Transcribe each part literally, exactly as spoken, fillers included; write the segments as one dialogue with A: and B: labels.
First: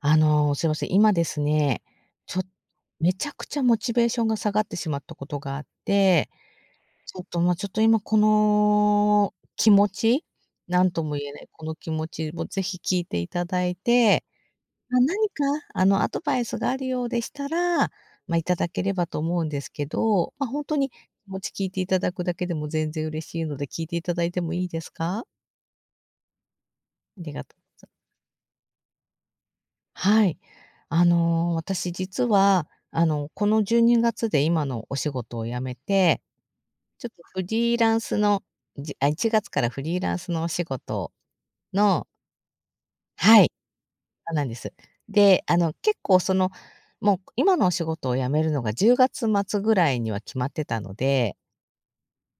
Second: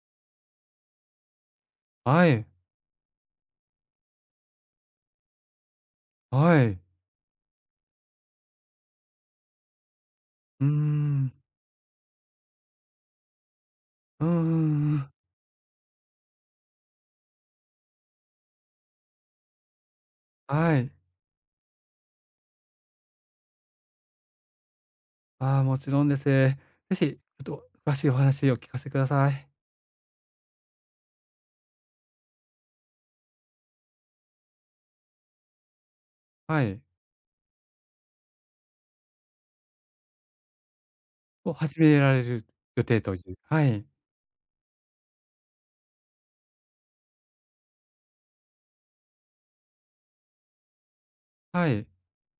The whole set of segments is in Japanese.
A: あの、すいません、今ですね、
B: は
A: ちょ
B: い、
A: めちゃくちゃモチベーションが下がってしまったことがあって、
B: はい。
A: ちょっと、ま、ちょっと今この気持ち、
B: うー
A: 何とも言え
B: ん。
A: ないこの気持ちをぜひ聞いていただいて、
B: うんうんう
A: ま、
B: ん。
A: 何かあの、アドバイスがあるようでしたら、ま、いただければと思うんですけど、ま、ほんと
B: は
A: に
B: い。
A: 気持ち聞いていただくだけでも全然嬉しいので、聞いていただいてもいいですか？
B: ああ、もちろんです。ぜひ、ちょ
A: ありが
B: っ
A: と
B: と詳しいお話を聞かせてください。
A: はい。あの、私実は、あの、このじゅうにがつで今のお仕事を辞めて、
B: はい。
A: ちょっとフリーランスの、じあ、いちがつからフリーランスのお仕事
B: を始め
A: の、
B: られる予定という。
A: はい、
B: はい。
A: そうなんです。で、あの、結構その、もう今のお仕事を辞めるのがじゅうがつ末ぐらいには決まってたので、
B: はい。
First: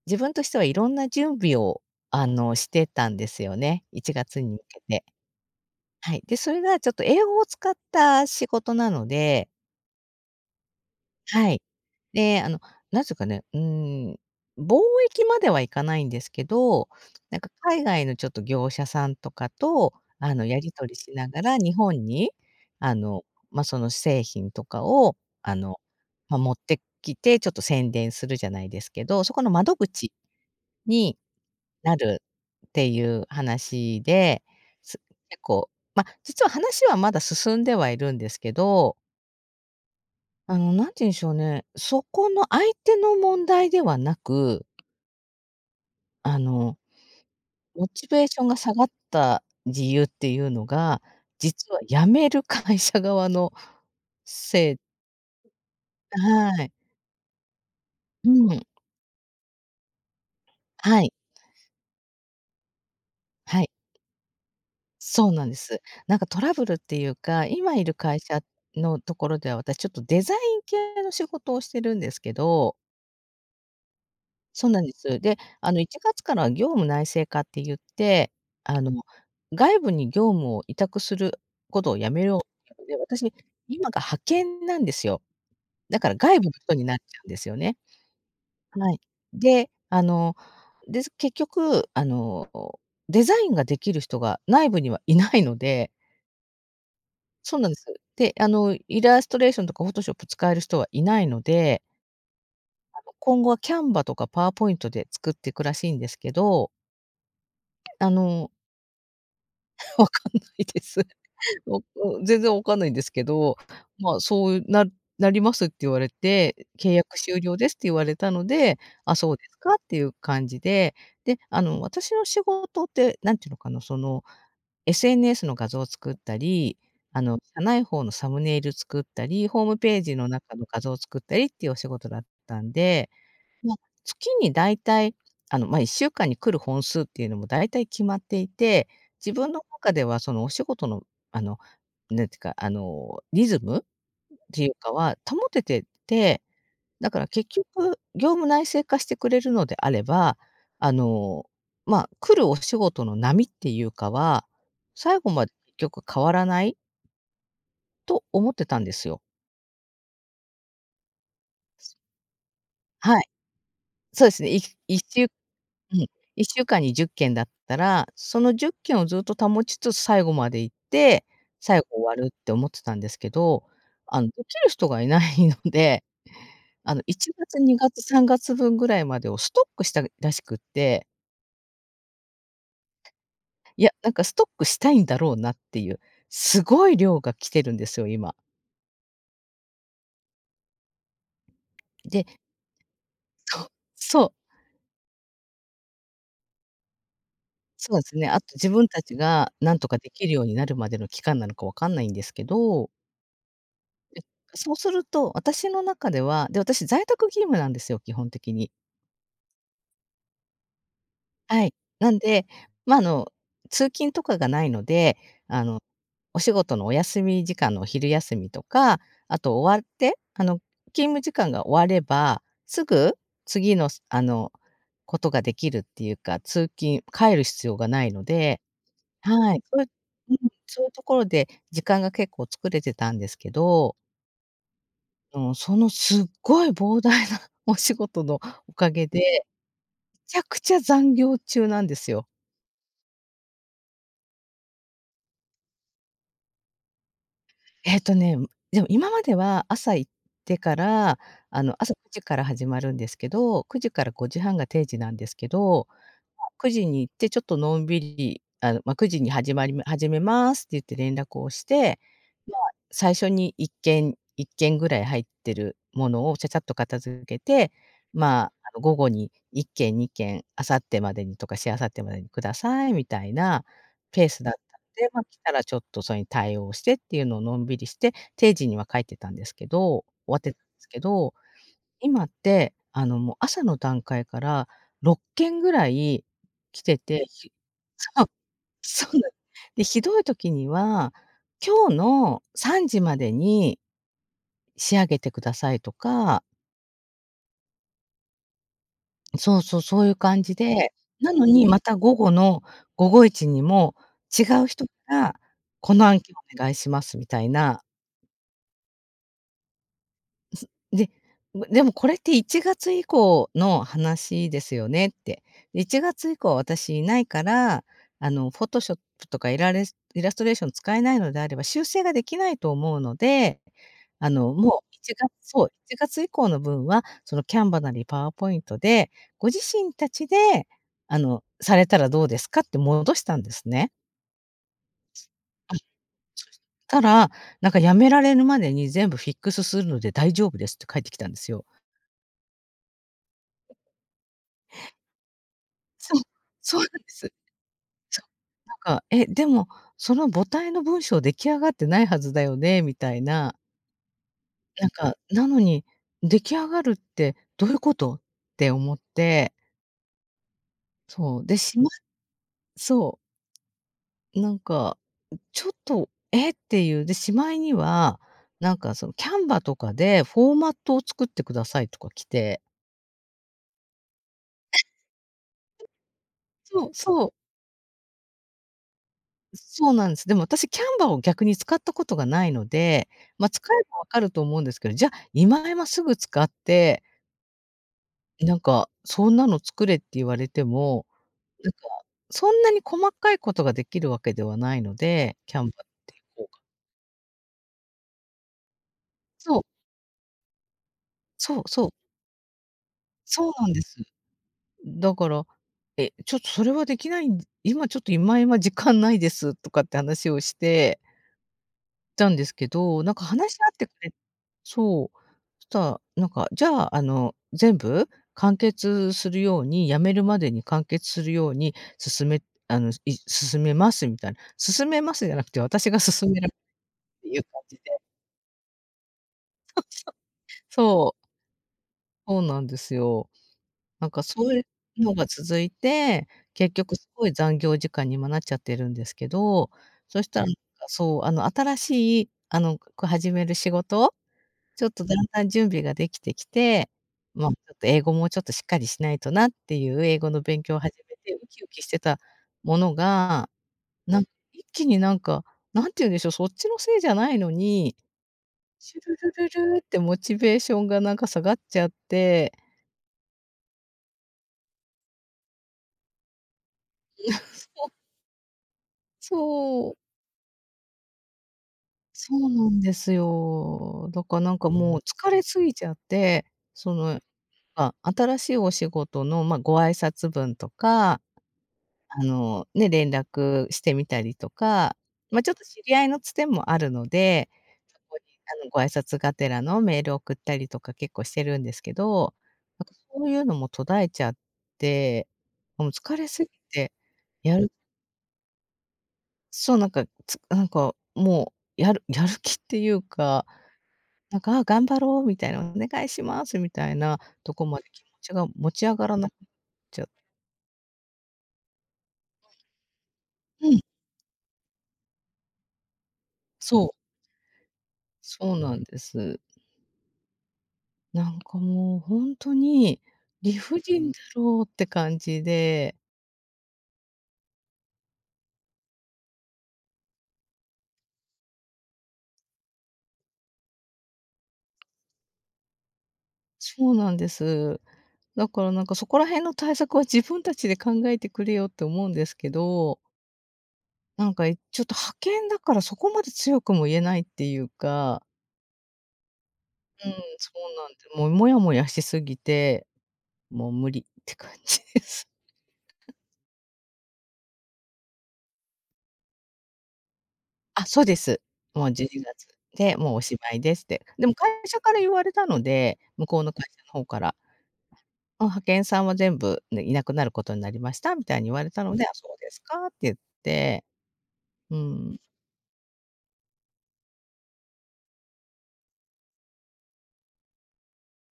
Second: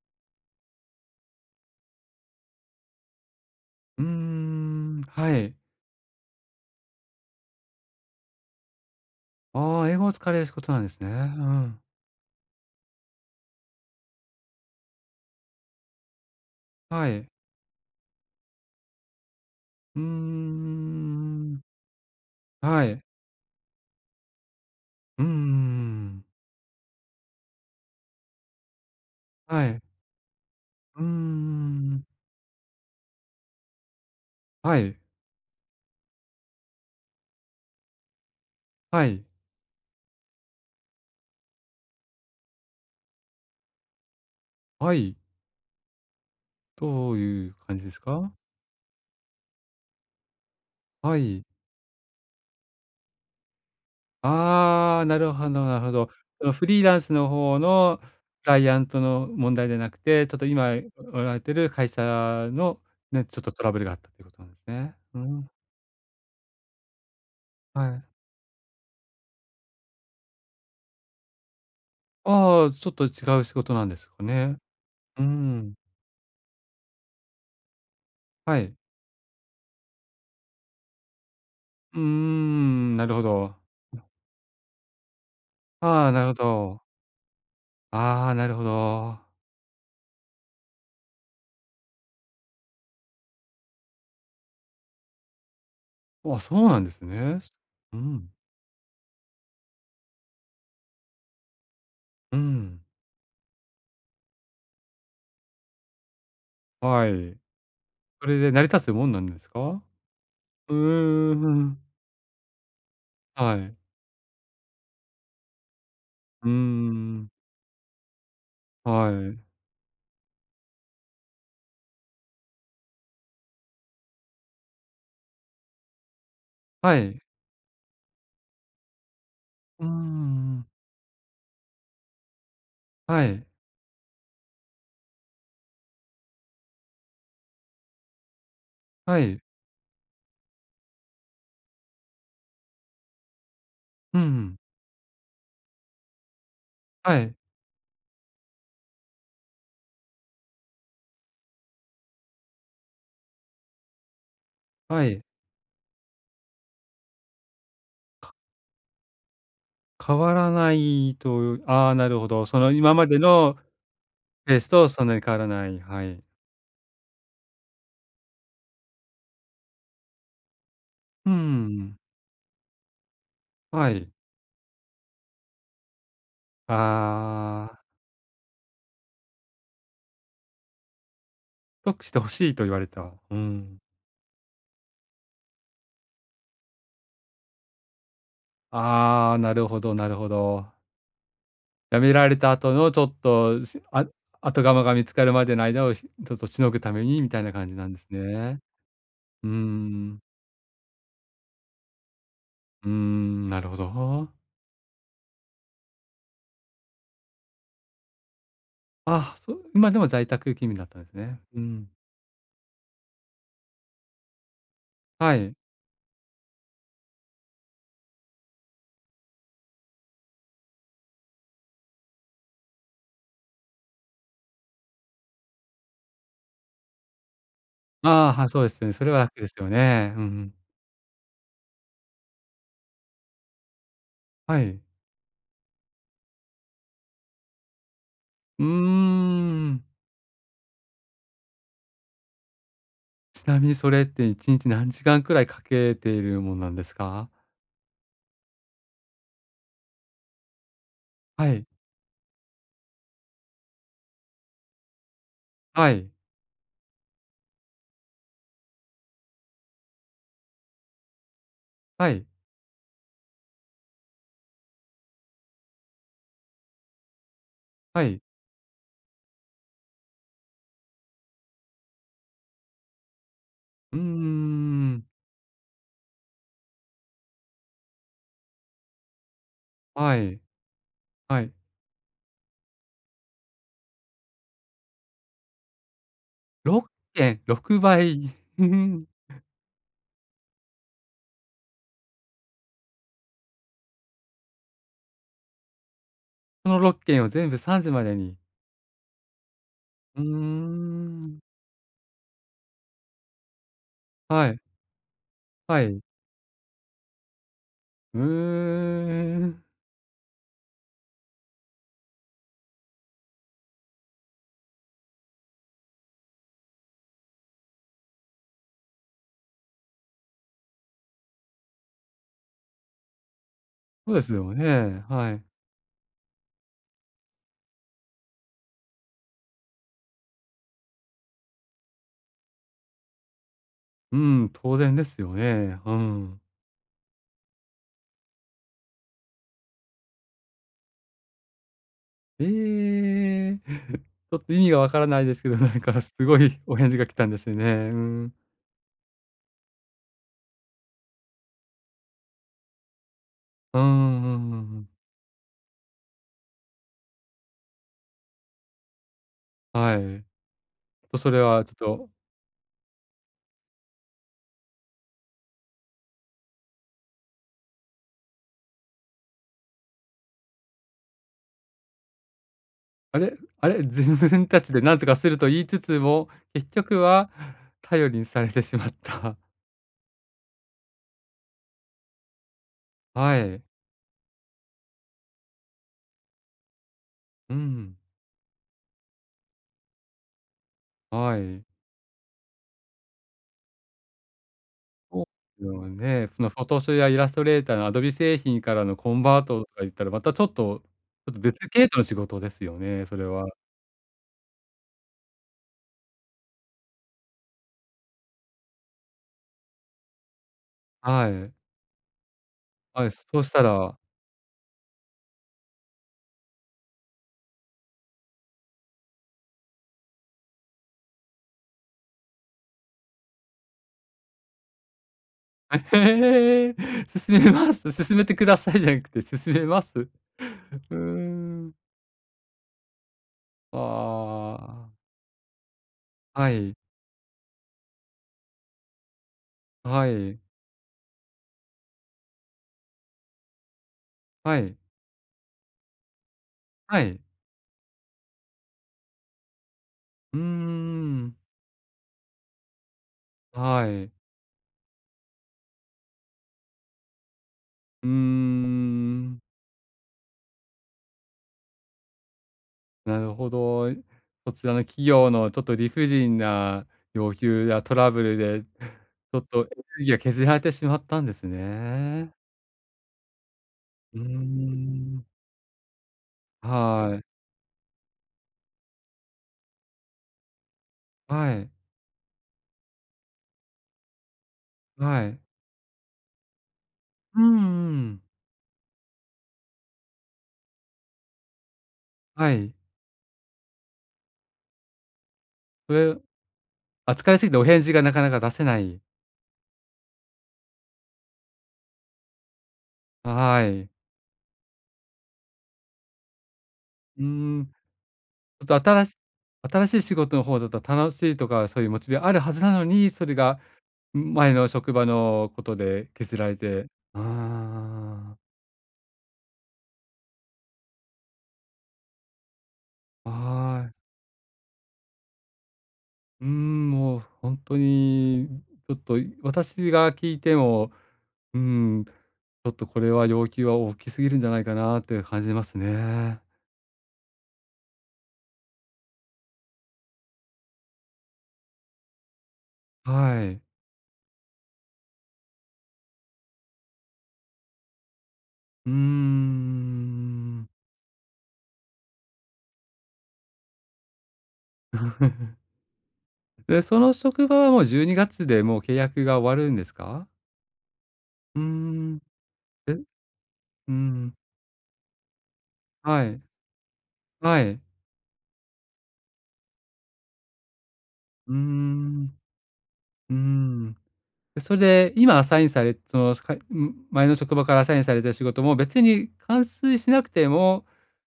A: 自分としてはいろんな準備を、あの、してたんですよね、
B: うー
A: いちがつに向け
B: ん、
A: て。
B: はい。
A: はい。で、それがちょっと英語を使った仕事なので、
B: ああ、英語を使われることなんですね。う
A: はい。
B: ん。
A: で、あの、なんすかね、うーん、貿易まではいかないんですけど、
B: はい。
A: なんか海外のちょっと業者さんとかと、
B: うー
A: あの、やり取りしながら
B: ん。
A: 日本に、
B: は
A: あ
B: い。
A: の、ま、その製品とかを、
B: うん
A: あの、
B: ん。
A: ま、持ってきて、ちょっと宣伝するじゃないですけど、そこの
B: は
A: 窓
B: い。
A: 口
B: うー
A: にな
B: ん。
A: るっていう話で、
B: は
A: す
B: い。
A: 結構、ま、実は話はまだ進んではいるんですけど、
B: はい。
A: あの、なんて言うんでしょうね、そこの相手の問題ではなく、
B: はい。
A: あの、
B: どういう感じ
A: モ
B: です
A: チベー
B: か？
A: ションが下がった理由っていうのが、
B: はい。
A: 実は辞める会社側のせい。
B: ああ、なるほどなるほど。その
A: は
B: フ
A: い。
B: リーランスの方の
A: う
B: クラ
A: ん。
B: イアントの問題じゃなくて、ちょっと今
A: はい。
B: おられてる会社のね、ちょっと
A: は
B: ト
A: い。
B: ラブルがあったということなんですね。う
A: そうな
B: ん、
A: んです。なんかトラブルっていうか、今い
B: は
A: る
B: い。
A: 会社のところでは、私ちょっとデザイン系の仕事をしてるんですけ
B: ああ、
A: ど、
B: ちょっと違う仕事なんですかね。
A: そうなんです。
B: うー
A: で、あ
B: ん、
A: のいちがつからは業務内製化って言って、
B: はい。
A: あの外部に業務を委託することを
B: うー
A: やめようってい
B: ん、
A: うの
B: なる
A: で、
B: ほ
A: 私、
B: ど。
A: 今が派遣なんですよ。だ
B: あ
A: か
B: あ、
A: ら
B: なるほ
A: 外部の人
B: ど。
A: になっちゃうんですよね。
B: ああ、なるほ
A: はい。
B: ど。
A: で、あの、で、結局あの、デザインができる人が内部にはいないので、
B: あ、そうなんですね。
A: そうなんです。
B: うん、
A: で、あのイラストレーションとかフォトショップ使える人はいないので、
B: うん、
A: あの今後はキャンバとかパワーポイントで作っていくらしいんですけど、
B: はい。
A: あ
B: それ
A: の
B: で成り立つもんなんですか？
A: わかんない
B: う
A: です。
B: ーん、
A: おお、全然わかんないんですけど、
B: はい。
A: まあ、そうななりますって言われ
B: うー
A: て、契約
B: ん。
A: 終了ですって言われたので、
B: は
A: あ、そう
B: い。
A: ですかっていう感じで、で、あの、私の仕事って、何ていうのかな、その、エスエヌエス の画像を作ったり、
B: はい。
A: あの、社内報のサムネイル作ったり、ホーム
B: う
A: ページの中
B: ん
A: の画像を作ったりっていうお仕事だったんで、
B: はい。
A: まあ、月にだいたい、あの、まあ、いっしゅうかんに来る本数っていうのもだいたい決まっていて、
B: は
A: 自
B: い。
A: 分の中ではそのお仕事の、あの、なんていうか、あの、リズムっ
B: うん
A: ていうかは保ててて、だ
B: は
A: から
B: い。
A: 結局業務内製化してくれるのであれば、あの、まあ、来るお仕事の波っていうかは、
B: は
A: 最
B: い。
A: 後まで結局変わらないと思ってたんですよ。
B: 変わらないと、ああ、なるほど。その今まで
A: はい、
B: の
A: そうですね。
B: ペ
A: い
B: ースと
A: 1
B: そんなに
A: 週
B: 変わら
A: う
B: ない。
A: ん。
B: はい。
A: いっしゅうかんにじゅっけんだったら、そのじゅっけんをずっと保ちつつ最後まで行って、
B: う
A: 最後
B: ん
A: 終わるって思ってたんですけど、
B: はい。
A: あの、できる人がいないので、あの、いちがつ、
B: ああ、
A: にがつ、さんがつぶんぐらいまでをストックしたらしくって、
B: 太くして欲しいと言われた。うん。
A: いや、なんかストックしたいんだろうなっていう、すごい量が来てるんですよ、今。
B: ああ、なるほどなるほど。辞め
A: で、
B: られた後のちょっ
A: そ
B: と、
A: う、
B: しあ
A: そう、
B: 後釜が見つかるまでの間を、ひちょっとしのぐためにみたいな感じなん
A: そ
B: で
A: うで
B: す
A: すね。あと
B: ね。
A: 自分たち
B: うー
A: がなんとかで
B: ん。
A: きるようになるまでの期間なのかわかんないんですけ
B: う
A: ど、
B: ーん、なるほど。
A: そうすると、私の中では、で、私在宅勤務なんですよ、基本的に。
B: あ、そう、今でも在宅勤務だったんですね。う
A: はい。
B: ん。
A: なんで、ま、あの、通勤とかがないので、
B: はい。
A: あの、お仕事のお休み時間のお昼休みとか、あと終わって、あの、勤務時間が終われば、すぐ次の、すあの、ことができるっていうか、通勤帰る必要がないの
B: ああ、はい、そ
A: で、
B: うですよね。それは楽です
A: はい、
B: よ
A: そういう
B: ね。うんう
A: うん、
B: ん。
A: そういうところで時間が結構作れてたんですけど、
B: はい。
A: の、そのすっごい膨大な お仕事の
B: う
A: おかげ
B: ー
A: で、
B: ん。
A: めちゃくちゃ残業中なんですよ。
B: ちなみにそれっていちにち何時間くらいかけているもんなんですか？
A: えっとね、でも今までは朝行ってから、
B: は
A: あ
B: い。
A: の、朝くじから始まるんですけど、くじからごじはんが定時なんですけど、
B: はい。
A: まくじに行ってちょっとのんびり、あの、まあ、くじに始まり始めますって言って連絡をして、
B: はい。
A: 最初にいっけんいっけんぐらい入ってるものをちゃちゃっと片付けて、
B: はい。
A: まあ、あの、午後にいっけんにけん、明後日までにとかしあさってまでにくださいみたいな
B: うー
A: ペースだった
B: ん。
A: ので、ま、来たらちょっとそれに対応してっていうのをのんびりして、定時には帰ってたんですけど、終
B: は
A: わっ
B: い。
A: てたんですけど、
B: はい。
A: 今って、あの、もう朝の段階からろっけんぐらい来
B: 6
A: てて、
B: 件、
A: ひ
B: 6
A: そう。
B: 倍。ふふ
A: そ
B: ん、
A: うなんで、ひどい時には、今日のさんじまでに仕上げてくださいとか、
B: そのろっけんを全部さんじまでに。
A: そうそう、そういう
B: うー
A: 感じで、な
B: ん。
A: のにまた午後の午後一にも違
B: はい。
A: う人から、
B: は
A: こ
B: い。
A: の案件お願いしますみたいな。
B: うーん。
A: で、でもこれっていちがつ以降の話ですよねって。いちがつ以降は私いないから、あの、フォトショップとかイラレスイラストレーション使えないのであれば、修正ができないと思うので、
B: そうで
A: あ
B: すよ
A: の、もう
B: ね。
A: 1
B: はい。
A: 月そう、いちがつ以降の分は、その Canva なり PowerPoint で、ご自身たちで、あの、されたらどうですかって戻したんですね。
B: うん、当然ですよ
A: あ、そ
B: ね。うん。
A: したら、なんかやめられるまでに全部フィックスするので大丈夫ですって返ってきたんですよ。
B: ええ ちょっと意味がわからないですけど、なんかす
A: そう、
B: ごい
A: そ
B: お
A: うなんで
B: 返事が来たん
A: す。
B: ですよね。う
A: そう。
B: ん。
A: なんか、「え、でも、その母体の文章出来上がってないはずだよね」みたいな、
B: うんうんうんう
A: な
B: ん、
A: んか、なのに「出来上がるってどういうこと？」って思って、
B: はい。と、そ
A: そ
B: れ
A: う、で、
B: はちょっ
A: しま
B: と、
A: そう、なんか、ちょっと「え？」っていう、で、しまいには、なんかそのキャンバとかでフォーマットを作ってくださいとか来て。
B: あれ、あれ、自分たちで何とかすると言いつつも、結
A: そう
B: 局
A: そ
B: は
A: う。
B: 頼りにされてしまった。
A: そうなんです。でも私キャンバーを逆に使ったことがないので、
B: は
A: ま、使
B: い。
A: えばわかると思うんですけど、じゃ、あ今今すぐ使って、
B: うん。
A: なんかそんなの作れって言われても、
B: はい。
A: なんかそんなに細かいことができるわけではないの
B: そう
A: で、キャ
B: です
A: ンバっ
B: よ
A: て
B: ね。そ
A: こ
B: の
A: う、
B: フォトショーやイラストレーターのアドビ製品からのコンバー
A: そう、
B: トとか言ったら、またちょっとちょっと別
A: そう
B: 系
A: そう、
B: 統の仕事ですよね、それは。
A: そうなんです。だから、え、ちょっとそれはできないん、今ちょっと、今今時間ないですとかって話をして
B: はい。
A: たんですけど、
B: は
A: な
B: い、
A: んか
B: そうし
A: 話し
B: た
A: 合ってく
B: ら、
A: れ、そう。そしたら、なんか、じゃあ、あの、全部完結するように、辞めるまでに完結するように、進めあの、い進めますみたいな。進めますじゃなくて、私が進める
B: ええ、勧
A: っていう
B: め
A: 感
B: ま
A: じで。
B: す。勧めてくださいじゃなくて、勧めます。うー
A: そう、
B: ん。
A: そうなんですよ。なんかそういう
B: あ
A: のが続いて、
B: あ、は
A: 結
B: い、
A: 局すごい残業時間に今なっちゃってるんですけど、
B: は
A: そし
B: い、
A: たらなんかそう、あの、新しい、あの、こ始める仕事
B: はい、
A: ちょっとだんだん準備ができてきて、
B: はい。
A: まあ、ちょっと英語もちょっとしっかりしないとなっていう英語
B: うー
A: の勉強を始めて
B: ん、
A: ウキウキしてたものが、
B: はい。
A: なん一気になんか、なんて言うんでしょう、そっちのせいじゃないのに、
B: うー
A: シュル
B: ん、
A: ルルルってモチベーションがなんか下がっちゃって、
B: なるほど。そちらの企業のちょっと理不尽な要求やトラブルで、ちょっとエネ
A: そう、
B: ルギーが削られてしまったんですね。
A: そうなんですよ。
B: うー
A: だからなんかもう
B: ん。
A: 疲れすぎちゃって、そ
B: は
A: の、
B: い、
A: あ、新しいお仕事の、まあ、ご挨拶文とか
B: はい、
A: あの、ね、連絡してみたりとか、
B: はい。
A: ま、ちょっと知り合いのつてもあるの
B: う
A: で、
B: んう
A: そこ
B: ん。
A: に、あの、ご挨拶がてらのメールを送ったりとか結構してるんですけど、
B: はい。
A: なんかそういうのも途絶えちゃって、もう
B: そ
A: 疲
B: れ、
A: れすぎて、
B: 扱いすぎ
A: や
B: てお
A: る
B: 返事がなかなか出せない。
A: そう、なんか、つなんか、もう、やるやる気っていうか、
B: はい。
A: なんか、「あ、頑張ろう」みたいな、「お願いします」みたいな
B: うー
A: とこ
B: ん。
A: まで気持ちが持
B: ちょっ
A: ち
B: と
A: 上
B: 新
A: が
B: し
A: らなくなっ
B: 新し
A: ち
B: い
A: ゃう
B: 仕事の方だと楽しいとか、そういうモチベあるはずなのに、それが
A: うん、
B: 前の職場のことで削られ
A: そ
B: て。
A: う、
B: あ
A: そうなんです。なんかもうほんとに
B: あ、
A: 理不
B: はい。
A: 尽だろうって感じで、
B: うーん、もう本当に、ちょっと私が聞いても、うーん、ちょっとこれは要求は大きすぎるんじゃないかなって感じますね。
A: そうなんです。だからなんかそこら辺の対策は自分たちで考えてくれよって思うんですけど、
B: はい。
A: なんかいちょっと派遣だからそこまで強くも言えないっていうか、
B: うー
A: うん、そ
B: ん。
A: うなんで、もうモヤモヤしすぎて、もう無理って感じです。
B: で、その職場はもうじゅうにがつでもう契約が終わるんですか？
A: あ、そうです。
B: うー
A: もう12
B: ん。
A: 月
B: え、
A: で、
B: う
A: もうおしまいですっ
B: ー
A: て。でも
B: ん。
A: 会社から言われたので、
B: は
A: 向こ
B: い。
A: うの会社の方から。
B: はい。
A: うん、派遣さんは全部、ね、いなくなることになりましたみたいに言
B: うー
A: われたので、あ、そう
B: ん。
A: ですかって言っ
B: うー
A: て、
B: ん。で、そ
A: う
B: れで、
A: ん、
B: 今アサインされその、すかん、前の職場からアサインされた仕事も別に完遂しなくても、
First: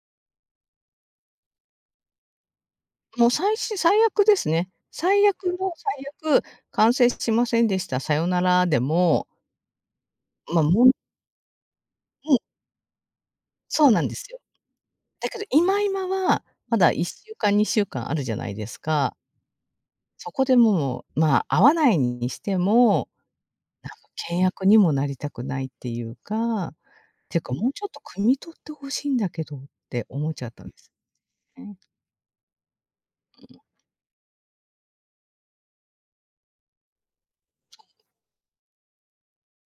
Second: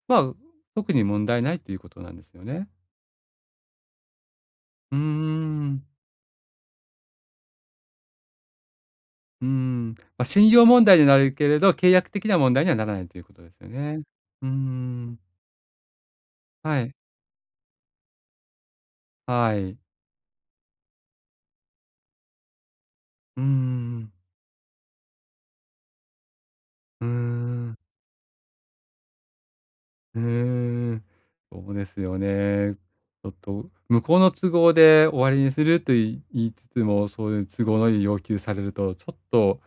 B: まあ、特に問題ないということなんですよね。
A: もう最し最悪ですね。
B: うー
A: 最悪の
B: ん。
A: 最悪、完成しませんでした、さよならでも、
B: うーん。ま、信
A: ま、
B: 用問
A: もん
B: 題になるけれど、契約的
A: うん、
B: な問題にはならないということですよ
A: そうな
B: ね。
A: んですよ。
B: うーん。
A: だけど今今は、ま
B: は
A: だ
B: い。
A: いっしゅうかん、にしゅうかんあるじゃないですか。
B: はい。
A: そこでもう、まあ、会わないにしても、
B: うー
A: なんか
B: ん。
A: 険悪にもなりたくないっていうか、
B: うー
A: ていうかもう
B: ん。
A: ちょっと汲み取って欲しいんだけどって
B: う
A: 思っちゃったんです
B: ーん、そう
A: ね。
B: ですよね。ちょっと向こうの都合で終わりにすると言いつつも、そういう都合のいい要求されると、ちょっと、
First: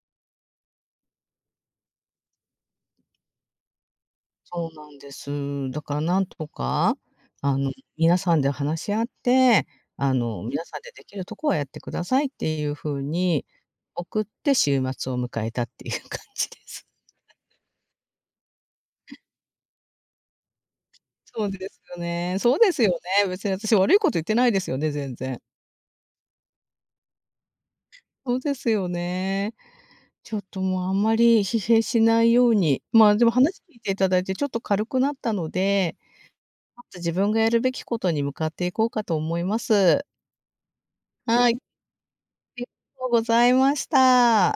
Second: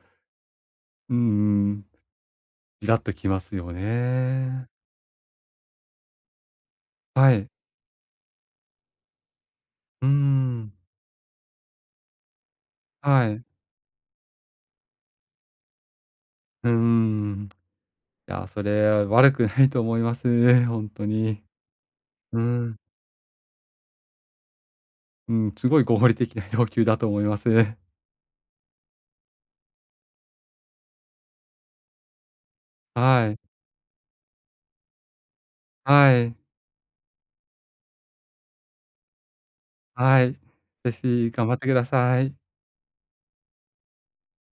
B: うんん、イラっときますよね。
A: そうなんです。だからなんとか、
B: はい。
A: あの、皆さんで話し合って、
B: うー
A: あの、皆
B: ん。
A: さんでできるとこはやってくださいっていう風
B: はい。
A: に送って週末を迎えたっていう感じで
B: うー
A: す。
B: ん。いや、それは悪くないと思います。ほんとに。
A: そうですよね。
B: う
A: そうで
B: ん。
A: すよね。別に私悪いこと言ってないですよね、全
B: う
A: 然。
B: ん、すごい合理的な要求だと思います。
A: そうですよね。ちょっともうあんまり疲弊しないように、まあ、で
B: は
A: も
B: い。
A: 話聞いていただいてちょっと軽くなったので、
B: はい。
A: まず自分がやるべきことに向かっていこうかと思います。
B: はい。ぜひ頑
A: は
B: 張っ
A: い。
B: てください。
A: りがとうございました。